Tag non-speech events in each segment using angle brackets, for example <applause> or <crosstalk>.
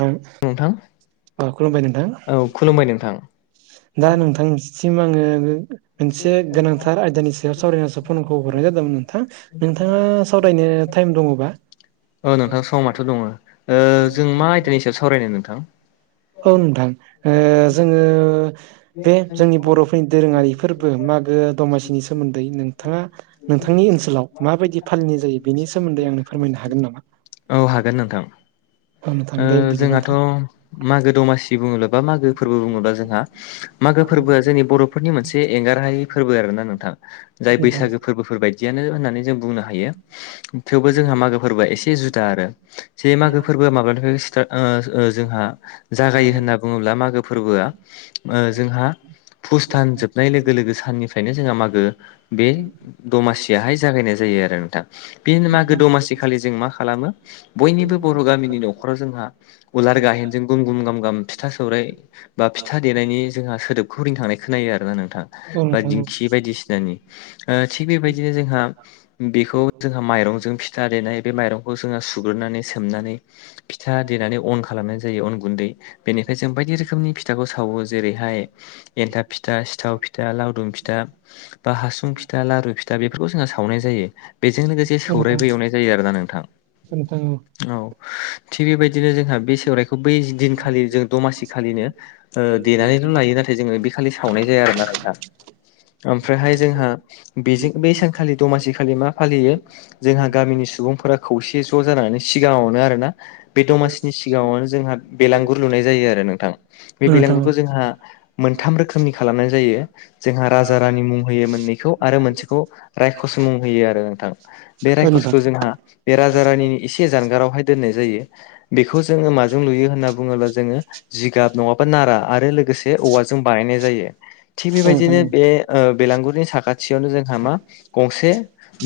नोंथां अ खुलुमबाय औ नोंथां खुलुमबाय नोंथां दा नोंथांसिम आङो मोनसे गोनांथार आयदानि सायाव सावरायनोसो फनखौ हरनाय जादोंमोन नोंथां नोंथाङा सावरायनो टाइम दङबा औ नोंथां समाथ' दङो ओ जों मा आयदानि सायाव सावरायनो नोंथां औ नोंथां ओ जोङो बे जोंनि बर'फोरनि दोरोङारिफोर फोरबो मागो दमासिनि सोमोन्दै नोंथाङा नोंथांनि ओनसोलाव माबायदि फालिनाय जायो बेनि सोमोन्दै आंनो फोरमायनो हागोन नामा औ हागोन नोंथां औ नोंथां ओ दे बिदिबा नोंथां <unintelligible> मागो दमासि बुङोब्ला बा मागो फोरबो बुङोब्ला जोंहा मागो फोरबोआ जोंनि बर'फोरनि मोनसे एंगारहायै फोरबो आरो ना नोंथां जाय बैसागो फोरबोफोर बायदि दियानो होननानै जों बुंनो हायो थेवबो जोंहा मागो फोरबोआ एसे जुदा आरो जे मागो फोरबोआ माब्लानिफ्राय स्टार्ट ओ जोंहा जागायो होनना बुङोब्ला मागो फोरबोआ ओ जोंहा पुष दान जोबनाय लोगो लोगो साननिफ्रायनो जोंहा मागो बे दमासियाहाय जा जागायनाय जायो आरो नोंथां। बे मागो दमासि खालि जों मा खालामो बयनिबो बर' गामिनि न'खराव जोंहा उलार गाहेनजों गुम गुम गाम गाम फिथा सौराय बा फिथा देनायनि जोंहा सोदोब खौ रिंखांनाय खोनायो आरोना नोंथां औ बा नोंथां दिंखि बायदिसिनानि ओ थिग बेबायदिनो जोंहा बिखौ जोंहा माइरंजों फिथा देनाय बे माइरंखौ जोंहा सुग्रोनानै सोमनानै फिथा देनानै अन खालामनाय जायो अन गुन्दै बेनिफाय जों बायदि रोखोमनि फिथाखौ सावो जेरैहाय एन्थाब फिथा सिथाव फिथा लावदुम फिथा बा हासुं फिथा लारु फिथा बेफोरखौ जोंहा सावनाय जायो बेजों लोगोसे औ सौरायबो एवनाय जायो आरोना नोंथां औ थिग बेबायदि दिनो जोंहा बि सौरायखौ बै दिनखालि जों दमासि खालिनो देनानैल' लायो नाथाय जोङो बे खालि सावनाय जाया आरोना दा ओमफ्रायहाय जोंहा बेजों बै सानखालि दमासिखालि मा फालियो जोंहा गामिनि सुबुंफोरा खौसे ज' जानानै सिगाङावनो आरोना। बे दमासिनि सिगाङावनो जोंहा बेलांगुर लुनाय जायो आरो नोंथां। बे ओ नोंथां औ बेलांगुरखौ जोंहा मोनथाम रोखोमनि खालामनाय जायो। जोंहा राजा रानि मुं होयो मोननैखौ आरो मोनसेखौ रायखस मुं होयो आरो नोंथां। बे ओ नोंथां रायखसखौ जोंहा बे राजा रानिनि एसे जानगारावहाय दोननाय जायो। बेखौ जोङो माजों लुयो होनना बुङोब्ला जोङो जिगाब नङाबा नारा आरो लोग गोसे औवाजों बानायनाय जायो। थिग औ नोंथां बेबायदिनो औ बे ओ बेलांगुरिनि साखाथियावनो जोंहा मा गंसे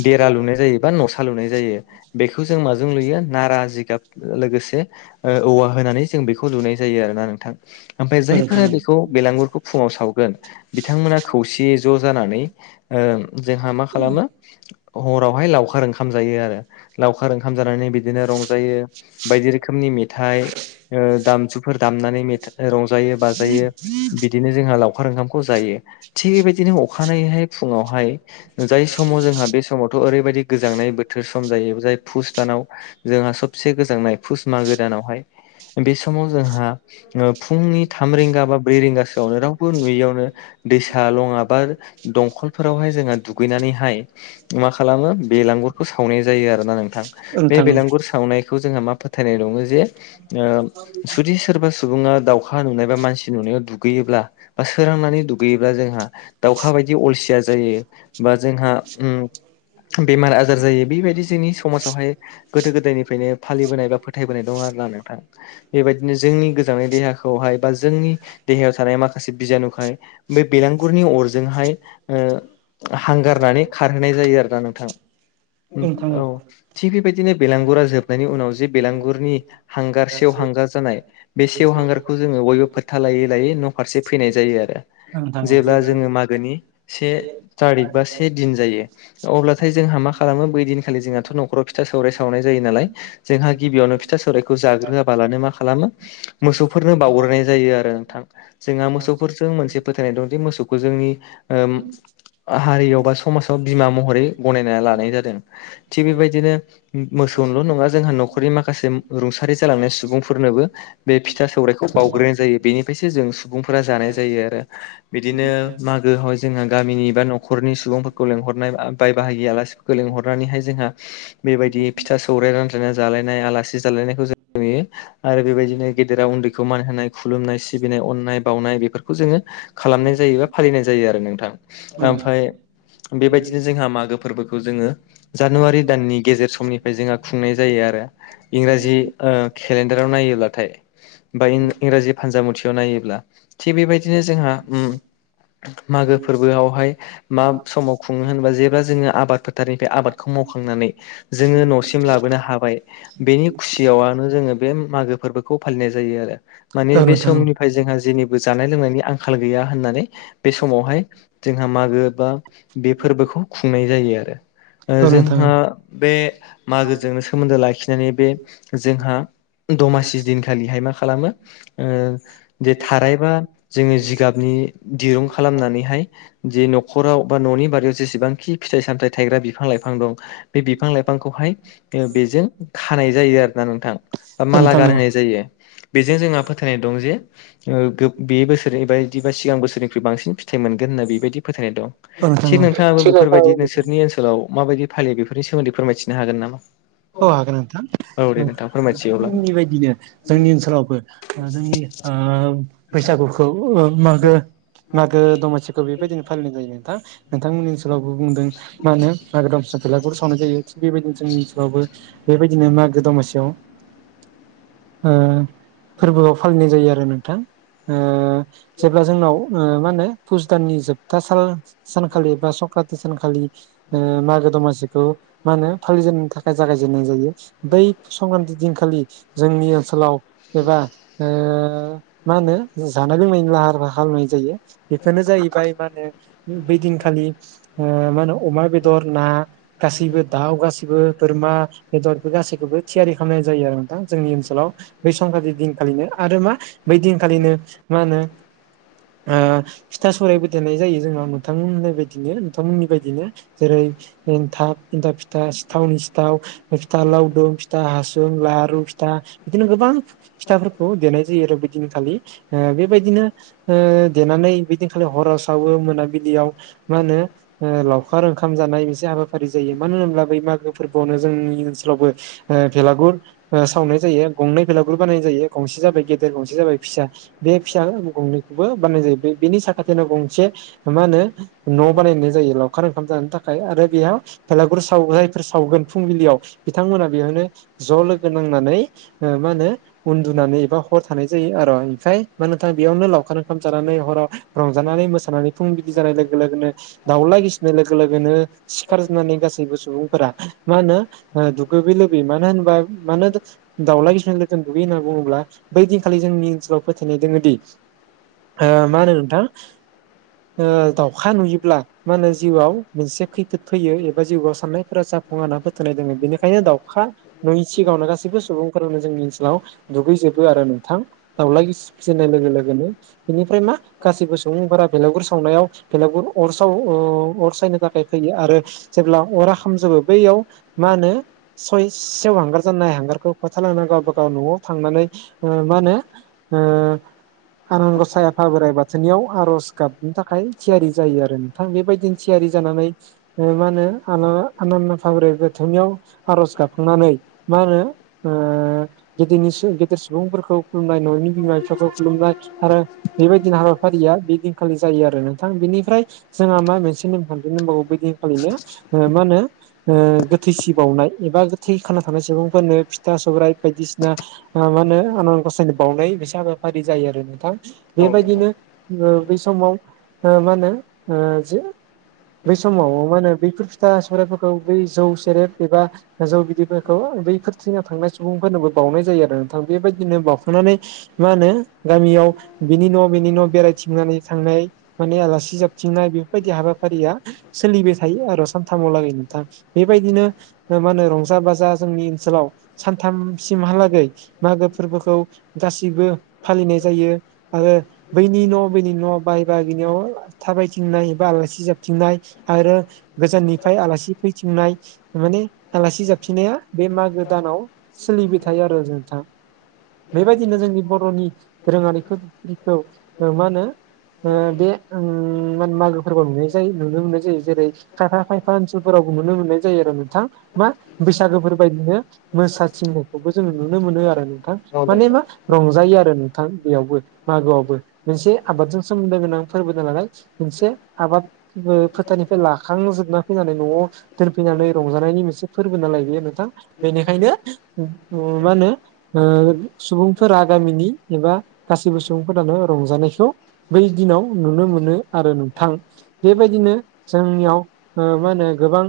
देरा लुनाय जायो, बा न'सा लुनाय जायो। बेखौ जों माजों लुयो नारा, जिगाब लोगोसे ओ औवा होनानै जों बेखौ लुनाय जायो आरो ना नोंथां। ओमफाय ओ नोंथां औ जायफोरा बेखौ बेलांगुरखौ फुङाव सावगोन बिथांमोना खौसेयै ज' जानानै ओ जोंहा मा खालामो हरावहाय लावखार ओंखाम जायो। आरो लावखार ओंखाम जानानै बिदिनो रंजायो। बायदि रोखोमनि मेथाइ ओ दामजुफोर दामनानै मेथा रंज जायो बाजायो बिदिनो जोंहा लावखार ओंखामखौ जायो। थिग बेबायदिनो अखानायैहाय फुङावहाय जाय समाव जोंहा बे समावथ' ओरैबायदि गोजांनाय बोथोर सम जायो। जाय फुस दानाव जोंहा सबसे गोजांनाय फुस मागो दानावहाय बे समाव जोंहा ओ फुंनि थाम रिंगा बा ब्रै रिंगासोआवनो रावबो नुयियावनो दैसा लङा बा दंखलफोरावहाय जोंहा दुगैनानैहाय मा खालामो बेलांगुरखौ सावनाय जायो आरो ना नोंथां। ओ बे बेलांगुर सावनाय खौ जोंहा मा फोथायनाय दङो जे सुदि सोरबा सो सुबुङा दाउखा नुनाय बा मानसि नुनायाव दुगैयोब्ला बा सोरांनानै दुगैयोब्ला जोंहा दाउखा बायदि अलसिया जायो। बा जोंहा‌ उम बेमार आजार जायो बेबायदि जोंनि समाजावहाय गोदो गोदायनिफ्रायनो फालिबोनाय बा फोथायबोनाय दं आरो ना नोंथां। बेबायदिनो जोंनि गोजांनाय देहाखौहाय बा जोंनि देहायाव थानाय माखासे बिजानुखाय बे बेलांगुरनि अरजोंहाय ओ हांगारनानै खारहोनाय जायो आरोना नोंथां। उम नोंथां ओ नोंथां औ थिग बेबायदिनो बेलांगुरा जोबनायनि उनाव जे बेलांगुरनि हांगार सेव हांगार जानाय बे सेव हांगारखौ जोङो बयबो फोथा लायै लायै न' फारसे फैनाय जायो आरो। जेब्ला जोङो मागोनि से थारिख बा से दिन जायो। अब्लाथाय जोंहा मा खालामो बै दिनखालि जोंहाथ' न'खराव फिथा सौराय सावनाय जायो नालाय। जोंहा गिबियावनो फिथा सौरायखौ जाग्रोआ बालानो मा खालामो? मोसौफोरनो बावग्रोनाय जायो आरो नोंथां। जोंहा मोसौफोरजों मोनसे फोथायनाय दं दि मोसौखौ जोंनि ओम आ हारियाव बा समाजाव बिमा महरै गनायना लानाय जादों। थिग बेबायदिनो मोसौल' नङा। जोंहा न'खरनि माखासे रुंसारि जालांनाय सुबुंफोरनोबो बे फिथा सौरायखौ बावग्रोनाय जायो। बेनि फायसो जों सुबुंफोरा जानाय जायो आरो। बिदिनो मागोआव जोंहा गामिनि बा न'खरनि सुबुंफोरखौ लेंहरनाय आ बाहागिया आलासि खो लेंहरनानैहाय जोंहा, बेबायदियै फिथा सौराय रान जोङो जालायनाय आलासि जालायनायखौ जों नुयो, आरो बेबायदिनो गेदेराव उन्दैखौ मान होनाय खुलुमनाय सिबिनाय अननाय बावनाय बेफोर‌ खौ जोङो खालामनाय जायो बा फालिनाय जायो आरो नोंथां। ओ नोंथां औ आमफाय बेबायदिनो जोंहा मागो फोरबोखौ जोङो जानुवारि दाननि गेजेर समनिफ्राय जोंहा खु खुंनाय जायो आरो। इंराजि ओ केलेनदा राव नायोब्लाथाय। बा इन इंराजि फानजामुथियाव नायोब्ला। थिग बेबायदिनो जोंहा उम मागो फोरबोआवहाय मा समाव खुङो होनबा जेब्ला जोङो आबाद फोथारनिफाय आबादखौ मावखांनानै जोङो न'सि लाबोनो हाबाय। बेनि खुसियावनो जोङो बे मागो फोरबोखौ फालिनाय जायो आरो। माने बे नोंथां औ समनि ओमफ्राय जोंहा जेनिबो जानाय लोंनायनि आंखाल गैया होननानै बे समावहाय जोंहा मागो बा बे फोरबोखौ खुंनाय जायो आरो औ नोंथां औ नोंथां जोंहा बे मागोजोंनो सोमोन्दो लाखिनानै बे जोंहा दमासि दिन खालिहाय मा खालामो दे थारायबा जोङो जिगाबनि दिरुं खालामनानैहाय जे न'खराव बा न'नि बारियाव जेसेबांखि फिथाइ सामथायाइ थायग्रा बिफां लाइफां दं बे बिफां लाइफांखौहाय बेजों खानाय जायो आरो ना नोंथां, बा माला औ गानहोनाय जायो। बेजों जोंहा फोथायनाय दं जे बे बोसोरनि बायदि बा सिगां बोसोरनिख्रुइ बांसिन फिथाइ मोनगोन होनना बेबायदि फोथायनाय दं। औ थिग नोंथाङाबो नोंथां औ बेफोरबायदि नोंसोरनि ओनसोलाव माबायदि फालियो बेफोर सोमोन्दै फोरमायथिनो हागोन नामा? औ हागोन नोंथां, औ दे नोंथां फोरमायथियो अब्ला नोंथांनि बायदिनो जोंनि ओनसोलावबो जोंनि बैसागुखौ मागो मागो दमासि बेबायदिनो फालिनाय जायो नोंथां नोंथांमोननि ओनसोलावबो बुंदों माहोनो मागो बेेलाफोर सावनाय जायो थिग बेबायदिनो जोंनि ओनसोलावबो बेबायदिनो मागो दमासियाव ओ फोरबोआव फालिनाय जायो आरो नोंथां जेब्ला जोंनाव मा होनो फुस दाननि जोब सल सानखालि बा संक्रान्थि सानखालि मागो दमासिखौ मा होनो फालिजेननो थाखाय जागायजेननाय जायो बै संक्रान्ति दिनखालि जोंनि ओनसोलाव एबा मा होनो जानाय लोंनायनि लाहार फाहार खालामनाय जायो बेफोरनो जाहैबाय मा होनो बै दिनखालि मा ओ होनो अमा बेदर ना गासैबो दाउ गासैबो बोरमा बेदरफोर गासैखौबो थियारि खालामनाय जायो आरो नों दा जोंनि ओनसोलाव बेै संक्रान्ति दिनखालिनो आरो मा बै दिनखालिनो मा होनो फिथा सौरायबो देनाय जायो जोंना नोंथांनाय बायदिनो नोंथांमोननि बायदिनो जेरै थाब एन्थाब फिथा सिथावनि थाव फिथा लावदुम फिथा हासुं लारु फिथा बिदिनो गोबां फिथाफोरखौ देनाय जायो आरो बिदिनखालि बेबायदिनो देनानै बिदिनखालि हराव सावो मोनाबिलियाव मा होनो लावखार ओंखाम जानाय मोनसे हाबाफारि जायो मानो होनोब्ला बै मागो फोरबोआवनो जोंनि ओनसोलावबो भेलागुर सावनाय जायो गंनै भेलागुर बानायनाय जायो गंसे जाबाय गेदेर गंसे जाबाय फिसा बे फिसा गंनैखौबो बानायनाय जायो बे बेनि साखाथिनो गंसे मा होनो न' बानायनाय जायो लावखार ओंखाम जानो थाखाय आरो बेयाव बेलागुरि साव जाय सावगोन फुंबिलियाव बिथांमोना बेयावनो ज' लोगो नांनानै मा होनो उन्दुनानै एबा हर थानाय जायो आरो ओमफ्राय मा नोंथा बेयावनो लावखार ओंखाम जानानै हराव रंजानानै मोसानानै फुं बिदि जानाय लोगो लोगोनो दाउला गिसिनाय लोगो लोगोनो सिखारजोबनानै गासैबो सुबुं फोरा मा होनो दुगैयै लोबै मानो‌ होनबा दाउला गिसिना लोगोनो दुगै होनना बुङोब्ला बै दिनखालि जोंनि ओनसोलाव फोथायनाय दोङोदि ओ मा होनो नोंथां दाउखा नुयोब्ला मा होनो जिउआव मोनसे खैफोद फैयो एबा जिउआव साननाय फोरा जाफुंआ होनना फोथायनाय दङ बेनिखायनो दाउखा नुयि सिगाङावनो गासैबो सुबुंफोरानो जोंनि ओनसोलाव दुगैजोबो आरो नोंथां दाउला गिसि फिननाय लोगो लोगोनो बेनिफ्राय मा गासैबो सुबुंफोरा बेलागुर सावनायाव बेलागुर अर साव अर सायनो थाखाय फैयो आरो। जेब्ला अरा खामजोबो बैयाव मा होनो सयसेयाव हांगार जानाय हांगारखौ खोथालांना गावबा गाव नआव थांनानै मा होनो। ओ आन गसाय आफा बोराइ बाथौनियाव आरज गाबनो थाखाय थियारि जायो आरो। थां बेबायदिनो थियारि जानानै मा होनो आला आानना फाब्रै बोथोरनियाव आरज गाबाखांनानै मा होनो। ओ-गेदेरनि गेदेर सुबुंफोरखौ खुलुमनाय ननि बिमा बिफाखौ खुलुमनाय आरो। बेबायदिनो हाबाफारिया बेदिनखालि जायो आरो नोंथां बेनिफ्राय। जोंहा मा मोनसे नेमखान्थि नबावौ बिदिखालिनो मा होनो। ओ-गोथै सि बावनाय एबा गोथै खाना थानाय सुबुंफोरनो फिथा सौाइ बायदिसिना। मा होनो आनान गसायनो बावनाय मोनसे हाबाफारि जायो आरो नोंथां औ नोंथां बेबायदिनो। बेै समाव मा होनो ओ-जे बै समाव मा होनो बैफोर फिथा सौाइफोरखौ बै जौ सेरेब एबा जौ बिददिफोरखौ बैफोरथिनाव थांनाय सुबुंफोरनोबो बावनाय जायो आरो नोंथां बेबायदिनो बावखानानै। मा होनो गामियाव बिनि न बिनि न बेरायथिंनानै थांनाय। माने आलासि जाबथिंनाय बेफोरबायदि हाबाफारिया सोलिबाय थायो आरो स थामाव लागै नोंथां बेबायदिनो मा होनो रंजा बाजा जोंनि ओनसोलाव। सानथामसिमहालागै मागो फोरबोखौ गासैबो फालिनाय जायो। आरो बैनि न बैनि न बाहाय बाहागिनायाव थाबायथिंनाय एबा आलासि जाबथिंनाय आरो गोजाननि। माय आलासि फैथिंनाय माने आलासि जाबथिंननाया। बे मागो दानाव सोलिबाय थायो आरो नोंथां। बेबायदिनो जोंनि बरनि रोङारिखौ मा होनो। ओ-बे उम मानो मागोफोरखौ नुनाय जायो नुनो मोननाय जायो जेरै खायफा खायफा ओनसोलफोरावबो नुनो मोननाय जायो आरो नोंथां मा बैसागोफोर बायदिनो। मोसाथिंनायखौबो जों नुनो मोनो आरो नोंथां औ माने नोंथां मा रंजायो आरो नों थां बेयावबो मागोआवबो मोनसे आबादजों सोमोन्दो गोनां फोरबोनालाय। मोनसे आबाद फोथारानिफ्राय लाखांजोबना। फैनानै नआव दोनफैनानै रंजानायनि मोनसे फोरबो नालाय बेयो नोंथां। बेनिखायनो मा होनो। ओ-सुबुंफोरा गामिनि एबा गासैबो सुबुंफोरानो रंजानायखौ। बै दिनाव नुनो मोनो आरो नोंथां बेबायदिनो जोंनियाव। ओ मा होनो गोबां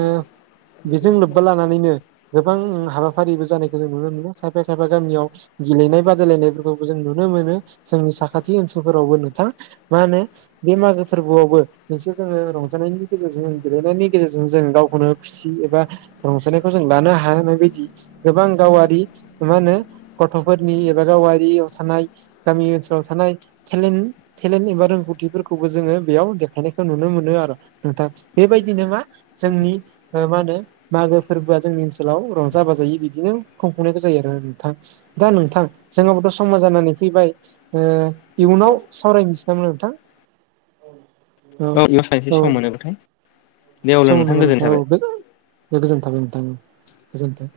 ओ-बेजों लोब्बा लानानैनो। गोबां हाबाफारिबो जानायखौ जों नुनो मोनो खायफा खायफा गामियाव। गेलेनाय बादायलायनायफोरखौबो जों नुनो मोनो जोंनि साखाथि ओनसोलफोरावबो नोंथां। मा होनो बे मागो फोरबोआवबो मोनसे जोङो रंजानायनि। गेजेरजों गेलेनायनि गेजेरजों जों गावखौनो खुसि एबा रंजानायखौ जों लानो हानाय बायदि। गोबां गावारि मा होनो गथफोरनि एबा गावारियाव थानाय। गामि ओनसोलाव थानाय। थेलेन्ट थेलेन्ट एबा रोंगौथिफोरखौबो जोङो बेयाव देखायनायखौ नुनो मोनो आरो। नथां बेबायदिनो मा जोंनि मा होनो मागो। फोरबोआ जोंनि ओनसोलाव रंजा बाजायै बिदिनो खुंफुंनायखौ जायो आरो नोंथां दा नोंथां। जोंहाबोथ समा जानानै फैबाय ओ-इयुनाव सावरायनिसै नामा नोंथां। औ बे सानैसे औ सम मोनोथाय दे अब्ला नोंथां गोजोननाय थाबाय। गोजोनथाबाय नोंथां गोजोनथों।